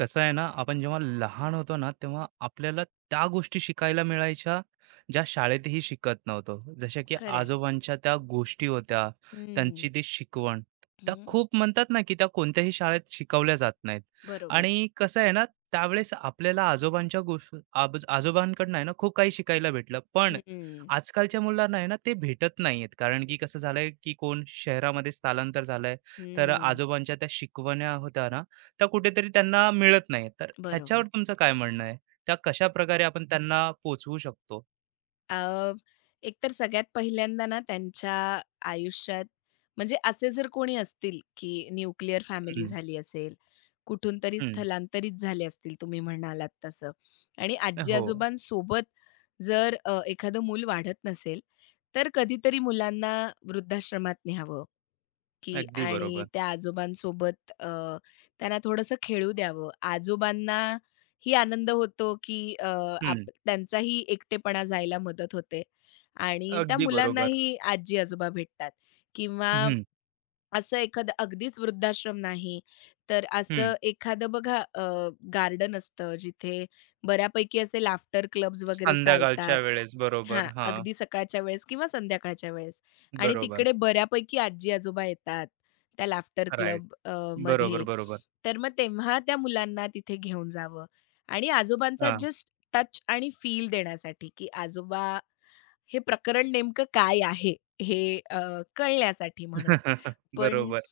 कसं आहे ना आपण जेव्हा लहान होतो ना तेव्हा आपल्याला त्या गोष्टी शिकायला मिळायच्या ज्या शाळेतही शिकत नव्हतो जशा की खरं आहे. आजोबांच्या त्या गोष्टी होत्या हं, त्यांची ती शिकवण त्या खूप म्हणतात ना की त्या कोणत्याही शाळेत शिकवल्या जात नाहीत बरोबर. आणि कसं आहे ना त्यावेळेस आपल्याला आजोबांच्या आजोबांकडनं आहे ना खूप काही शिकायला भेटलं पण हं, आजकालच्या मुलांना आहे ना ते भेटत नाहीयेत कारण की कसं झालंय की कोण शहरामध्ये स्थलांतर झालंय तर हं. आजोबांच्या त्या शिकवण्या होत्या ना त्या कुठेतरी त्यांना मिळत नाही. तर ह्याच्यावर बरोबर. तुमचं काय म्हणणं आहे? त्या कशाप्रकारे आपण त्यांना पोहोचवू शकतो? अ, एकतर सगळ्यात पहिल्यांदा ना त्यांच्या आयुष्यात म्हणजे असे जर कोणी असतील, की न्यूक्लिअर फॅमिली हं, झाली असेल, कुठून तरी हं. स्थलांतरित झाले असतील तुम्ही म्हणालात तसं आणि हो, आजी-आजोबांसोबत जर एखादं मूल वाढत नसेल, तर कधीतरी मुलांना वृद्धाश्रमात न्यावं की अगदी आणि बरोबर. त्या आजोबांसोबत त्यांना थोडंसं खेळू द्यावं. आजोबांना ही आनंद होतो, की हं, त्यांचाही एकटेपणा जायला मदत होते आणि त्या अगदी बरोबर. मुलांनाही आजी-आजोबा भेटतात किंवा हं, असं एखादं अगदीच वृद्धाश्रम नाही, तर हं. असं एखादं बघा गार्डन असतं जिथे बऱ्यापैकी असे लाफ्टर क्लब्स वगैरे संध्याकाळच्या चालतात. वेळेस बरोबर. हां, हां, अगदी सकाळच्या वेळेस किंवा संध्याकाळच्या वेळेस आणि बरोबर. तिकडे बऱ्यापैकी आजी-आजोबा येतात त्या लाफ्टर राइट. क्लब बरोबर, मध्ये. बरोबर. तर मग तेव्हा त्या मुलांना तिथे घेऊन जावं आणि आजोबांचा हां. जस्ट टच आणि फील देण्यासाठी, की आजोबा हे प्रकरण नेमकं काय आहे हे कळण्यासाठी म्हणून. पण बरोबर.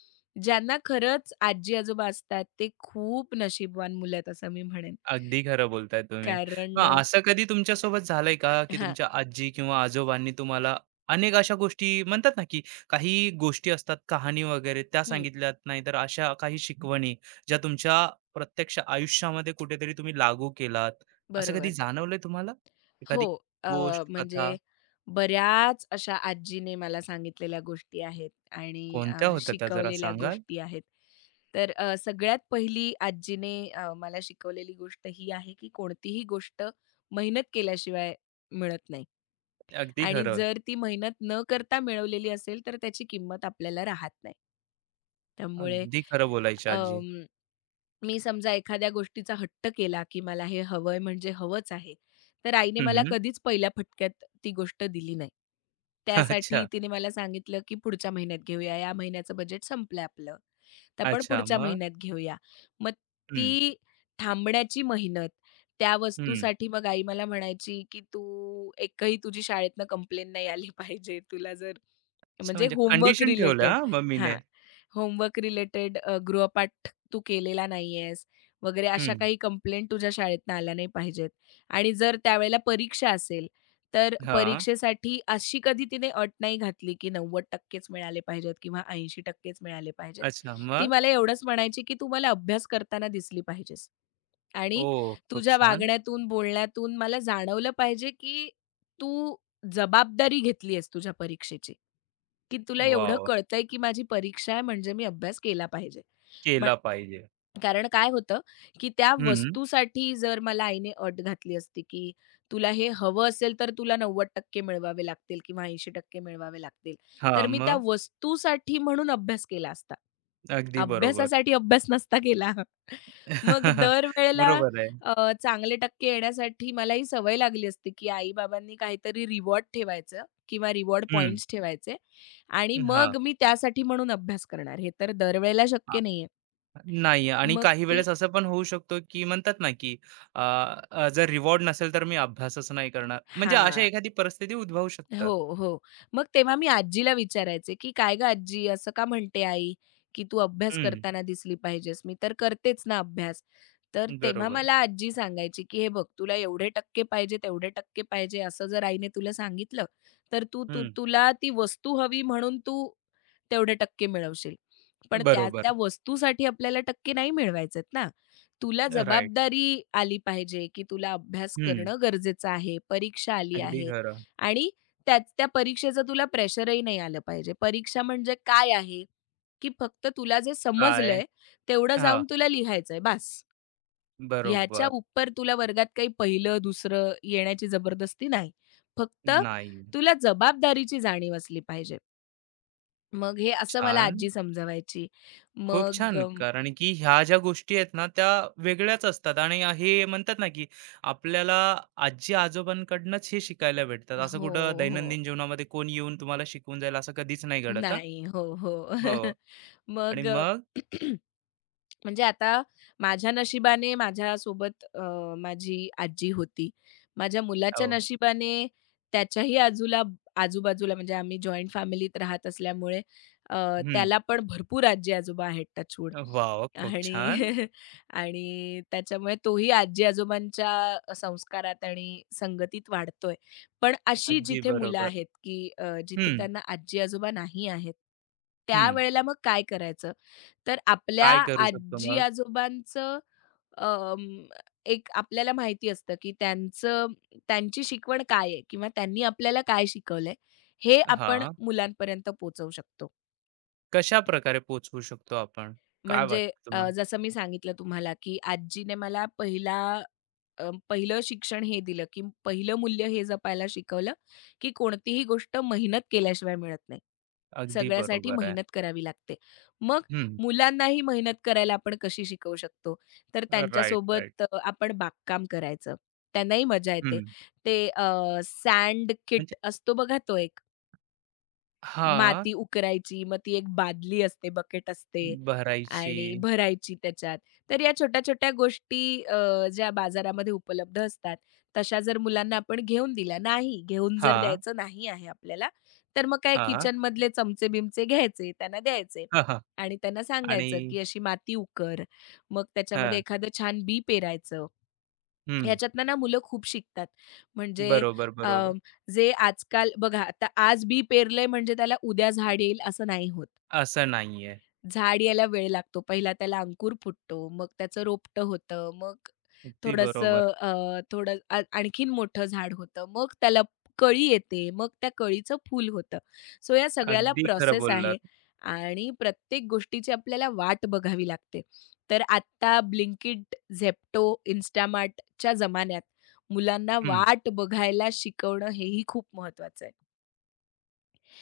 ज्यांना खरंच आजी-आजोबा असतात ते खूप नशीबवान मुलं आहेत असं मी म्हणेन. अगदी खरं बोलताय तुम्ही. कारण मग असं कधी तुमच्यासोबत झालंय का, की हां, तुमच्या आजी किंवा आजोबांनी तुम्हाला अनेक अशा गोष्टी म्हणतात ना, की काही गोष्टी असतात, कहाणी वगैरे त्या हं, सांगितल्यात, नाहीतर अशा काही शिकवणी ज्या तुमच्या प्रत्यक्ष आयुष्यामध्ये कुठेतरी तुम्ही लागू केलात, असं कधी बरोबर. जाणवलंय तुम्हाला? हो, एखादी अ, गोष्ट, म्हणजे कथा बऱ्याच अशा आजीने मला सांगितलेल्या गोष्टी आहेत आणि कोणत्या होत्या त्या जरा शिकवलेल्या सांगाल? गोष्टी आहेत. तर सगळ्यात पहिली आजीने मला शिकवलेली गोष्ट ही आहे, की कोणतीही गोष्ट मेहनत केल्याशिवाय मिळत नाही. अगदी आणि खरं, जर ती मेहनत न करता मिळवलेली असेल, तर त्याची किंमत आपल्याला राहत नाही. त्यामुळे अगदी खरं बोलायची आजी. अं, मी समजा एखाद्या गोष्टीचा हट्ट केला, की मला हे हवंय म्हणजे हवंच आहे, तर आईने मला हं. कधीच पहिल्या फटक्यात ती गोष्ट दिली नाही. त्यासाठी अच्छा, तिने मला सांगितलं, की पुढच्या महिन्यात घेऊया, या महिन्याचं बजेट संपलंय आपलं, तर आपण अच्छा. पुढच्या मग? महिन्यात घेऊया. मग हं, ती थांबण्याची मेहनत त्या हं. वस्तूसाठी मग आई मला म्हणायची, की "तू एकही तुझी शाळेतनं कंप्लेन नाही आली पाहिजे. तुला जर अच्छा म्हणजे म्हणजे होमवर्क कंडिशन ठेवल्या रिलेटेड. हां मम्मीने. हां. होमवर्क रिलेटेड गृहपाठ तू केलेला नाहीयेस वगैरे अशा हं. काही कंप्लेंट तुझ्या शाळेतनं आल्या नाही पाहिजेत. आणि जर त्यावेळेला परीक्षा असेल, तर हां. परीक्षेसाठी अशी कधी तिने अट नाही घातली, की 90% मिळाले पाहिजेत किंवा 80% मिळाले पाहिजेत. अच्छा ती मग? मला एवढंच म्हणायची, की "तू मला अभ्यास करताना दिसली पाहिजेस." आणि ओह! खूप तुझ्या छान. वागण्यातून, बोलण्यातून मला जाणवलं पाहिजे, की तू जबाबदारी घेतली आहेस तुझ्या परीक्षेची, की तुला एवढं वॉव! कळतंय की माझी परीक्षा आहे म्हणजे मी अभ्यास केला पाहिजे. मग केला पाहिजे. कारण काय होतं, की त्या हं. वस्तूसाठी जर मला आईने अट घातली असती, की तुला हे हवं असेल तर तुला 90% मिळवावे लागतील किंवा 80% मिळवावे लागतील. हां. तर मी त्या मग? वस्तूसाठी म्हणून अभ्यास केला असता. अगदी बरोबर. अभ्यासासाठी अभ्यास नसता केला. मग दरवेळेला बरोबर आहे. चांगले टक्के येण्यासाठी मला ही सवय लागली असते, की आई-बाबांनी काहीतरी रिवॉर्ड ठेवायचं किंवा रिवॉर्ड हं. पॉइंट्स ठेवायचे आणि हां. मग मी त्यासाठी म्हणून अभ्यास करणार. हे तर दरवेळेला आ शक्य नाहीये. नाही आणि मग काही ती वेळेस असं पण होऊ शकतो, की म्हणतात ना, की अ, अ, जर रिवॉर्ड नसेल तर मी अभ्यासच नाही करणार. म्हणजे अशा हां. एखादी परिस्थिती उद्भवू शकतात. हो, हो. मग तेव्हा मी आजीला विचारायचे, की "काय गं आजी, असं का म्हणते आई, की तू अभ्यास हं. करताना दिसली पाहिजेस." मी तर करतेच ना अभ्यास. तर तेव्हा बरोबर. मला आजी सांगायची, की "हे बघ, तुला एवढे टक्के पाहिजे, तेवढे टक्के पाहिजे, असं जर आईने तुला सांगितलं, तर तू तू हं. तुला ती वस्तू हवी म्हणून तू तेवढे टक्के मिळवशील. पण त्या बरोबर. त्या वस्तूसाठी आपल्याला टक्के नाही मिळवायचेत ना. तुला राइट. जबाबदारी आली पाहिजे, की तुला अभ्यास हं. करणं गरजेचं आहे, परीक्षा आली अगदी आहे खरं. आणि त्यात त्या परीक्षेचं तुला प्रेशरही नाही आलं पाहिजे. परीक्षा म्हणजे काय आहे, की फक्त तुला जे काय? समजलंय तेवढं हां. जाऊन तुला लिहायचंय बास. ह्याच्या बरोबर. उपर तुला वर्गात काही पहिलं, दुसरं येण्याची जबरदस्ती नाही. फक्त नाही. तुला जबाबदारीची जाणीव असली पाहिजे. मग हे असं मला छान. आजी समजवायची. खूप मग छान. कारण की ह्या ज्या गोष्टी आहेत ना, त्या वेगळ्याच असतात आणि हे म्हणतात ना, की आपल्याला आजी-आजोबांकडनंच हे शिकायला भेटतात. असं हो, कुठं हो. दैनंदिन जीवनामध्ये कोण येऊन तुम्हाला शिकवून जाईल असं कधीच नाही घडत हां. नाही. हो, हो. हो आणि मग मग म्हणजे आता माझ्या नशिबाने माझ्यासोबत माझी आजी होती. माझ्या मुलाच्या हो. नशिबाने त्याच्याही आजूबाजूला म्हणजे आम्ही जॉइंट फॅमिलीत राहत असल्यामुळे अ, हं. त्याला पण भरपूर आजी-आजोबा आहेत टचवूड वॉव! खूप आणि छान. आणि त्याच्यामुळे तोही आजी-आजोबांच्या संस्कारात आणि संगतीत वाढतोय. पण अशी अगदी जिथे मुलं बरोबर. आहेत, की जिथे हं, त्यांना आजी-आजोबा नाही आहेत, हं. त्यावेळेला मग काय करायचं? तर आपल्या काय करू शकतो मग? आजी-आजोबांचं अं, एक आपल्याला माहिती असतं, की त्यांची शिकवण काय आहे किंवा त्यांनी आपल्याला काय शिकवलंय, हे आपण हां. मुलांपर्यंत पोहोचवू शकतो. कशाप्रकारे पोहोचवू शकतो आपण? काय म्हणजे वाटतं तुम्हाला? जसं मी सांगितलं तुम्हाला, की आजीने मला पहिलं शिक्षण हे दिलं, की पहिलं मूल्य हे जपायला शिकवलं, की कोणतीही गोष्ट मेहनत केल्याशिवाय मिळत नाही. अगदी सगळ्यासाठी बरोबर आहे. मेहनत करावी लागते. मग हं. मुलांनाही मेहनत करायला आपण कशी शिकवू शकतो? तर राइट, राइट. त्यांच्यासोबत आपण बागकाम करायचं. त्यांनाही मजा येते. हं. ते सँड म्हणजे किट असतो बघा तो एक. हां. माती उकरायची, मग ती एक बादली असते, बकेट असते भरायची. आणि भरायची त्याच्यात. तर या छोट्या-छोट्या गोष्टी ज्या बाजारामध्ये उपलब्ध असतात, तशा जर मुलांना आपण घेऊन दिल्या नाही, घेऊन जर हां, द्यायचं नाही आहे आपल्याला, तर मग काय हां, किचनमधले चमचे-बिमचे घ्यायचे, त्यांना द्यायचे हां, हां. आणि त्यांना आणि सांगायचं, की अशी माती उकर. मग त्याच्यामध्ये हां, एखादं छान बी पेरायचं हं. ह्याच्यातनं ना मुलं खूप शिकतात. म्हणजे बरोबर, अ, बरोबर. जे आजकाल बघा आता आज बी पेरलंय म्हणजे त्याला उद्या झाड येईल असं नाही होत. असं नाहीये. झाड यायला वेळ लागतो. पहिला त्याला अंकुर फुटतो, मग त्याचं रोपटं होतं, मग अगदी बरोबर. थोडं आणखीन मोठं झाड होतं, मग त्याला कळी येते, मग त्या कळीचं फूल होतं. सो या सगळ्याला अगदी खरं प्रोसेस बोललात. आहे आणि प्रत्येक गोष्टीची आपल्याला वाट बघावी लागते. तर आत्ता Blinkit, Zepto, Instamartच्या जमान्यात मुलांना हं. वाट बघायला शिकवणं हेही खूप महत्वाचं आहे.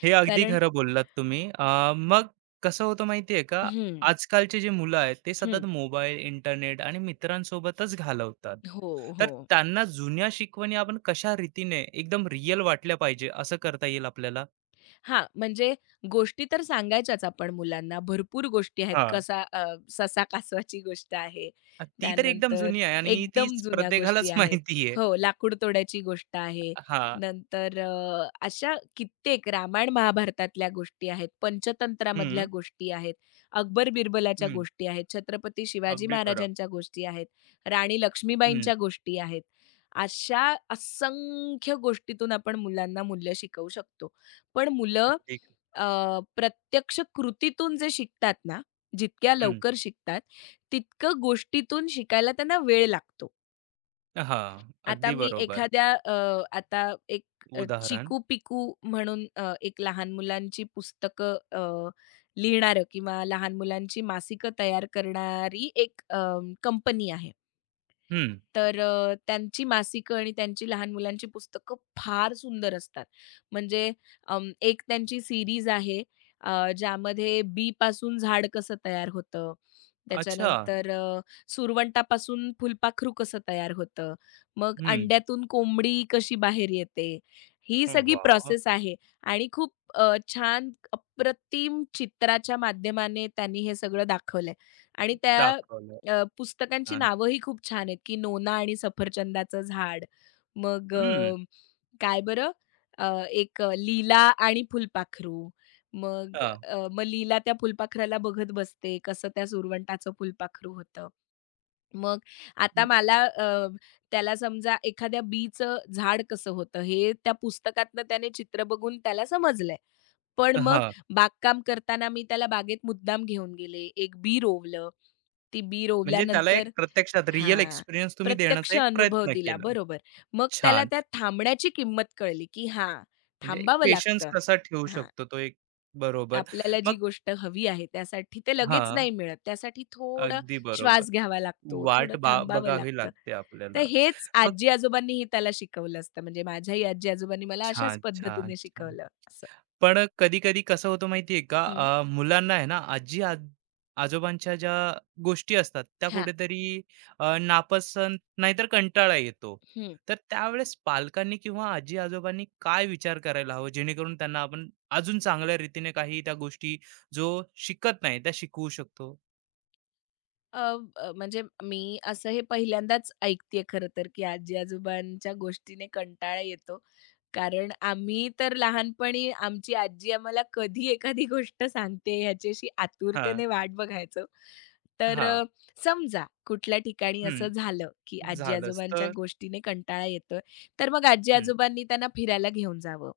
हे अगदी कारण खरं बोललात तुम्ही. मग कसं होतं माहितीये का, हं, आजकालची जी मुलं आहेत, ते सतत हं. मोबाईल, इंटरनेट आणि मित्रांसोबतच घालवतात. हो, तर हो. त्यांना जुन्या शिकवणी आपण कशा रीतीने एकदम रिअल वाटल्या पाहिजे, असं करता येईल आपल्याला? हा म्हणजे गोष्टी तर सांगायच्याच आपण मुलांना. भरपूर गोष्टी आहेत. हां. ससा कासवाची गोष्ट आहे. ती तर एकदम त्यानंतर जुनी आहे आणि एकदम तीच जुन्या गोष्टी प्रत्येकालाच आहेत. माहिती आहे. हो, लाकूड तोड्याची गोष्ट आहे. हां. नंतर अशा कित्येक रामायण महाभारतातल्या गोष्टी आहेत. पंचतंत्रामधल्या हं, गोष्टी आहेत. अकबर बिरबलाच्या हं. गोष्टी आहेत. छत्रपती शिवाजी अगदी खरं. महाराजांच्या गोष्टी आहेत. राणी हं, लक्ष्मीबाईंच्या गोष्टी आहेत. अशा असंख्य गोष्टीतून आपण मुलांना मूल्य शिकवू शकतो. पण मुलं अगदी अ, प्रत्यक्ष कृतीतून जे शिकतात ना, जितक्या हं. लवकर शिकतात, तितकं गोष्टीतून शिकायला त्यांना वेळ लागतो. हां, आता अगदी मी बरोबर. एखाद्या अ, आता एक उदाहरण. चिकू-पिकू म्हणून एक लहान मुलांची पुस्तकं लिहिणारं किंवा लहान मुलांची मासिकं तयार करणारी एक कंपनी आहे. हं. तर त्यांची मासिकं आणि त्यांची लहान मुलांची पुस्तकं फार सुंदर असतात. म्हणजे एक त्यांची सीरीज आहे अ, ज्यामध्ये बीपासून झाड कसं तयार होतं, अच्छा. त्याच्यानंतर सुरवंटापासून फुलपाखरू कसं तयार होतं, मग हं. अंड्यातून कोंबडी कशी बाहेर येते, ही सगळी वाह! प्रोसेस आहे आणि खूप छान अप्रतिम चित्राच्या माध्यमाने त्यांनी हे सगळं दाखवलंय आणि त्या दाखवलं. पुस्तकांची छान. नावंही खूप छान आहेत, की नोना आणि सफरचंदाचं झाड. मग हं. काय बरं एक लीला आणि फुलपाखरू. हां. मग लीला त्या फुलपाखराला बघत बसते, कसं त्या सुरवंटाचं फुलपाखरू होतं. मग आता हं, मला अ, त्याला समजा एखाद्या बीचं झाड कसं होतं, हे त्या पुस्तकातनं त्याने चित्र बघून त्याला समजलंय. पण मग हां. बागकाम करताना मी त्याला बागेत मुद्दाम घेऊन गेले. एक बी रोवलं. ती बी म्हणजे त्याला एक रोवल्यानंतर प्रत्यक्षात रिअल हां, एक्सपिरियन्स तुम्ही देण्याचा प्रत्यक्ष एक अनुभव प्रयत्न दिला केला. बरोबर. मग त्याला छान. त्या थांबण्याची किंमत कळली, की हां, म्हणजे एक थांबावं पेशन्स लागतं. कसा ठेवू हां, शकतो तो एक बरोबर. आपल्याला मग जी गोष्ट हवी आहे त्यासाठी ते लगेच हां, नाही मिळत. त्यासाठी थोडं अगदी बरोबर. श्वास घ्यावा लागतो, थोडं वाट बा थांबावं बघावी लागतं. लागते तर आपल्याला. हेच मग आजी-आजोबांनीही त्याला शिकवलं असतं. म्हणजे माझ्याही आजी-आजोबांनी मला अशाच छान, छान, पद्धतीने छान. शिकवलं असं. पण कधी-कधी कसं होतं माहिती आहे का? हं, मुलांना आहे ना, आजी आज आजोबांच्या ज्या गोष्टी असतात, त्या हां, कुठेतरी नापसंत नाहीतर कंटाळा येतो. तर त्यावेळेस पालकांनी किंवा आजी-आजोबांनी काय विचार करायला हवं, जेणेकरून त्यांना आपण अजून चांगल्या रीतीने काही त्या गोष्टी जो शिकत नाही, त्या शिकवू शकतो? अ, अ, म्हणजे मी असं हे पहिल्यांदाच ऐकतेय खरं तर, की आजी-आजोबांच्या गोष्टीने कंटाळा येतो. कारण आम्ही तर लहानपणी आमची आजी आम्हाला कधी एखादी गोष्ट सांगते ह्याची अशी हां, आतुरतेने वाट बघायचो. तर हां. समजा कुठल्या ठिकाणी हं. असं झालं, की झालंच आजी-आजोबांच्या तर गोष्टीने कंटाळा येतोय, तर मग हं. आजी-आजोबांनी त्यांना फिरायला घेऊन जावं.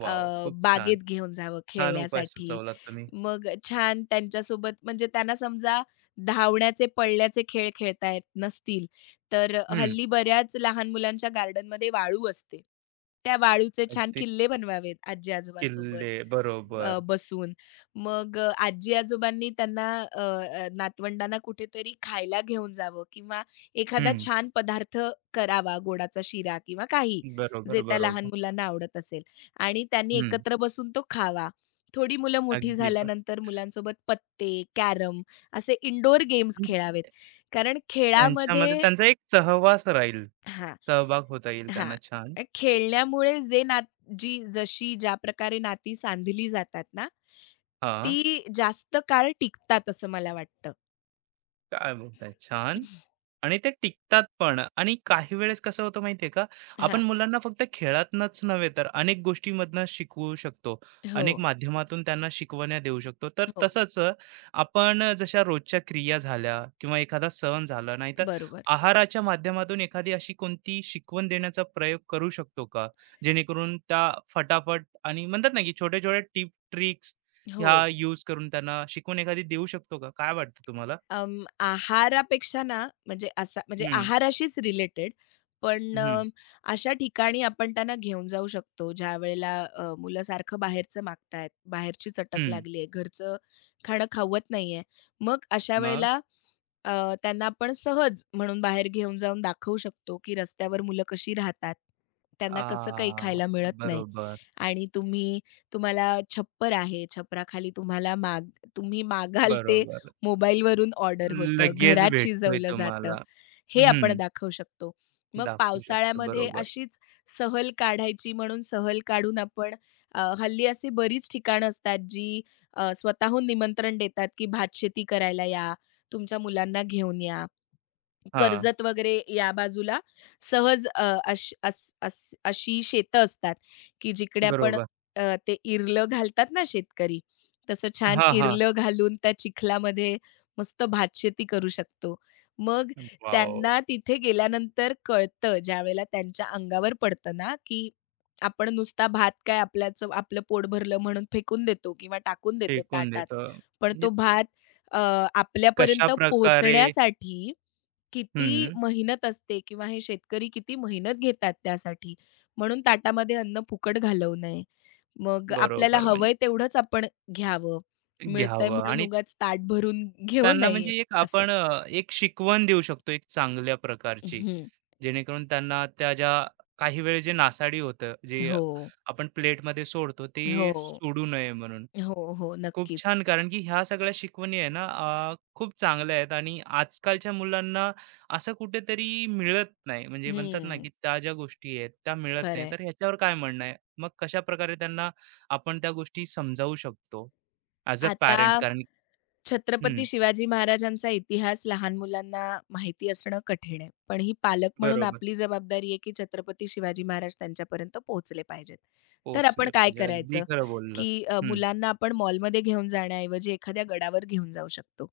वॉव! खूप छान. बागेत घेऊन जावं छान उपाय खेळण्यासाठी. सुचवलात तुम्ही. मग छान त्यांच्यासोबत म्हणजे त्यांना समजा धावण्याचे, पळण्याचे खेळ खेळता येत नसतील, तर हं. हल्ली बऱ्याच लहान मुलांच्या गार्डनमध्ये वाळू असते. त्या वाळूचे छान अगदी किल्ले बनवावेत आजी-आजोबांसोबत किल्ले. बरोबर. बसून. मग आजी-आजोबांनी त्यांना अ, अ, नातवंडांना कुठेतरी खायला घेऊन जावं किंवा एखादा हं. छान पदार्थ करावा, गोडाचा शिरा किंवा काही, बरोबर, जे त्या लहान बरोबर. मुलांना आवडत असेल आणि त्यांनी हं. एकत्र बसून तो खावा. थोडी मुलं मोठी अगदी बरोबर. झाल्यानंतर मुलांसोबत पत्ते, कॅरम असे इनडोअर गेम्स म्हणजे खेळावेत. कारण त्यांच्यामध्ये खेळामध्ये त्यांचा एक सहवास राहील. हां. सहभाग होता येईल हां. त्यांना छान. खेळण्यामुळे जे नात जी जशी ज्या प्रकारे नाती सांधली जातात ना, हां. ती जास्त काळ टिकतात असं मला वाटतं. काय बोलताय? छान. आणि ते टिकतात पण आणि काही वेळेस कसं होतं माहितीये का? आपण हां. मुलांना फक्त खेळातनच नव्हे तर अनेक गोष्टींमधनं शिकवू शकतो. हो, अनेक माध्यमातून त्यांना शिकवण्या देऊ शकतो. तर हो. तसंच आपण जशा रोजच्या क्रिया झाल्या किंवा एखादा सण झाला, नाहीतर बरोबर. आहाराच्या माध्यमातून एखादी अशी कोणती शिकवण देण्याचा प्रयोग करू शकतो का? जेणेकरून त्या फटाफट आणि म्हणतात ना, की छोटे-छोटे टिप, ट्रिक्स हो. ह्या यूज करून त्यांना शिकवण एखादी देऊ शकतो का? काय वाटतं तुम्हाला? आहारापेक्षा ना म्हणजे असा म्हणजे हं. आहाराशीच रिलेटेड पण हं, अशा ठिकाणी आपण त्यांना घेऊन जाऊ शकतो ज्या वेळेला मुलं सारखं बाहेरचं मागतायत बाहेरची चटक हं. लागली आहे घरचं खाणं खावत नाहीये मग अशा मग वेळेला त्यांना आपण सहज म्हणून बाहेर घेऊन जाऊन दाखवू शकतो की रस्त्यावर मुलं कशी राहतात त्यांना कसं काही आ, खायला मिळत नाही बरोबर, आणि तुम्हाला छप्पर आहे छपराखाली तुम्हाला माग तुम्ही मागाल ते बरोबर. मोबाईलवरून ऑर्डर होतं, लगेच घरात भेटतोय शिजवलं जातं, तुम्हाला. हे आपण हं, दाखवू शकतो. मग दाखवू शकतो. पावसाळ्यामध्ये बरोबर. अशीच सहल काढायची म्हणून सहल काढून आपण हल्ली अशी बरीच ठिकाणं असतात जी स्वतःहून निमंत्रण देतात, की भातशेती करायला या, तुमच्या मुलांना घेऊन या. हां, कर्जत वगैरे या बाजूला सहज अ, अश अस अस अशी शेतं असतात, की जिकडे आपण बरोबर. ते इरलं घालतात ना शेतकरी, तसं छान हां, हां. इरलं घालून त्या चिखलामध्ये मस्त भातशेती करू शकतो. मग वॉव! त्यांना तिथे गेल्यानंतर कळतं, ज्यावेळेला त्यांच्या अंगावर पडतं ना, की आपण नुसता भात काय आपल्याच आपलं पोट भरलं म्हणून फेकून देतो किंवा टाकून देतो फेकून ताटात. देतो. पण म्हणजे तो भात अ, आपल्यापर्यंत कशाप्रकारे पोहोचण्यासाठी किती हं, मेहनत असते किंवा हे शेतकरी किती मेहनत घेतात त्यासाठी. म्हणून ताटामध्ये अन्न फुकट घालवू नये. मग आपल्याला बरोबर. म्हणजे हवंय तेवढंच आपण घ्यावं. मिळतंय घ्यावं म्हणून आणि उगाच ताट भरून घेऊ त्यांना नये म्हणजे एक असं. आपण एक शिकवण देऊ शकतो एक चांगल्या प्रकारची. हं. जेणेकरून त्यांना त्या ज्या काही वेळेस जे नासाडी होतं, जे हो. आपण प्लेटमध्ये सोडतो ते हो. सोडू नये म्हणून. हो, हो. खूप नक्कीच. छान. कारण की ह्या सगळ्या शिकवणी आहे ना खूप चांगल्या आहेत आणि आजकालच्या मुलांना असं कुठेतरी मिळत नाही. म्हणजे म्हणतात ना, हं. की त्या ज्या गोष्टी आहेत त्या मिळत नाही. खरंय. तर ह्याच्यावर काय म्हणणं आहे? मग कशा प्रकारे त्यांना आपण त्या गोष्टी समजावू शकतो ॲज अ आता पॅरेंट? कारण छत्रपती हं, शिवाजी महाराजांचा इतिहास लहान मुलांना माहिती असणं कठीण आहे. पण ही पालक म्हणून बरोबर. आपली जबाबदारी आहे, की छत्रपती शिवाजी महाराज त्यांच्यापर्यंत पोहोचले पाहिजेत. तर आपण पोहोचले काय पाहिजे. अगदी करायचं, खरं बोललात. की हं. मुलांना आपण मॉलमध्ये घेऊन जाण्याऐवजी एखाद्या गडावर घेऊन जाऊ शकतो.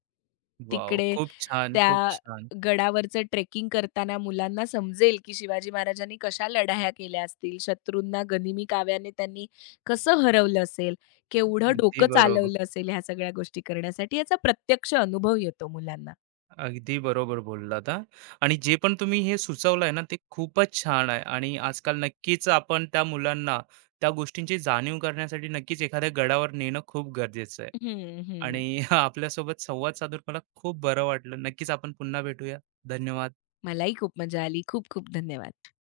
वॉव! तिकडे खूप छान, खूप त्या छान. गडावरचं ट्रेकिंग करताना मुलांना समजेल, की शिवाजी महाराजांनी कशा लढाया केल्या असतील, शत्रूंना गनिमी काव्याने त्यांनी कसं हरवलं असेल केवढं अगदी डोकं बरोबर. चालवलं असेल ह्या सगळ्या गोष्टी करण्यासाठी याचा प्रत्यक्ष अनुभव येतो मुलांना. अगदी बरोबर बोललात हां. आणि जे पण तुम्ही हे सुचवलंय ना, ते खूपच छान आहे आणि आजकाल नक्कीच आपण त्या मुलांना त्या गोष्टींची जाणीव करण्यासाठी नक्कीच एखाद्या गडावर नेणं खूप गरजेचं आहे. हं, हं. आणि आपल्यासोबत संवाद साधून मला खूप बरं वाटलं. नक्कीच आपण पुन्हा भेटूया. धन्यवाद. मलाही खूप मजा आली. खूप खूप धन्यवाद.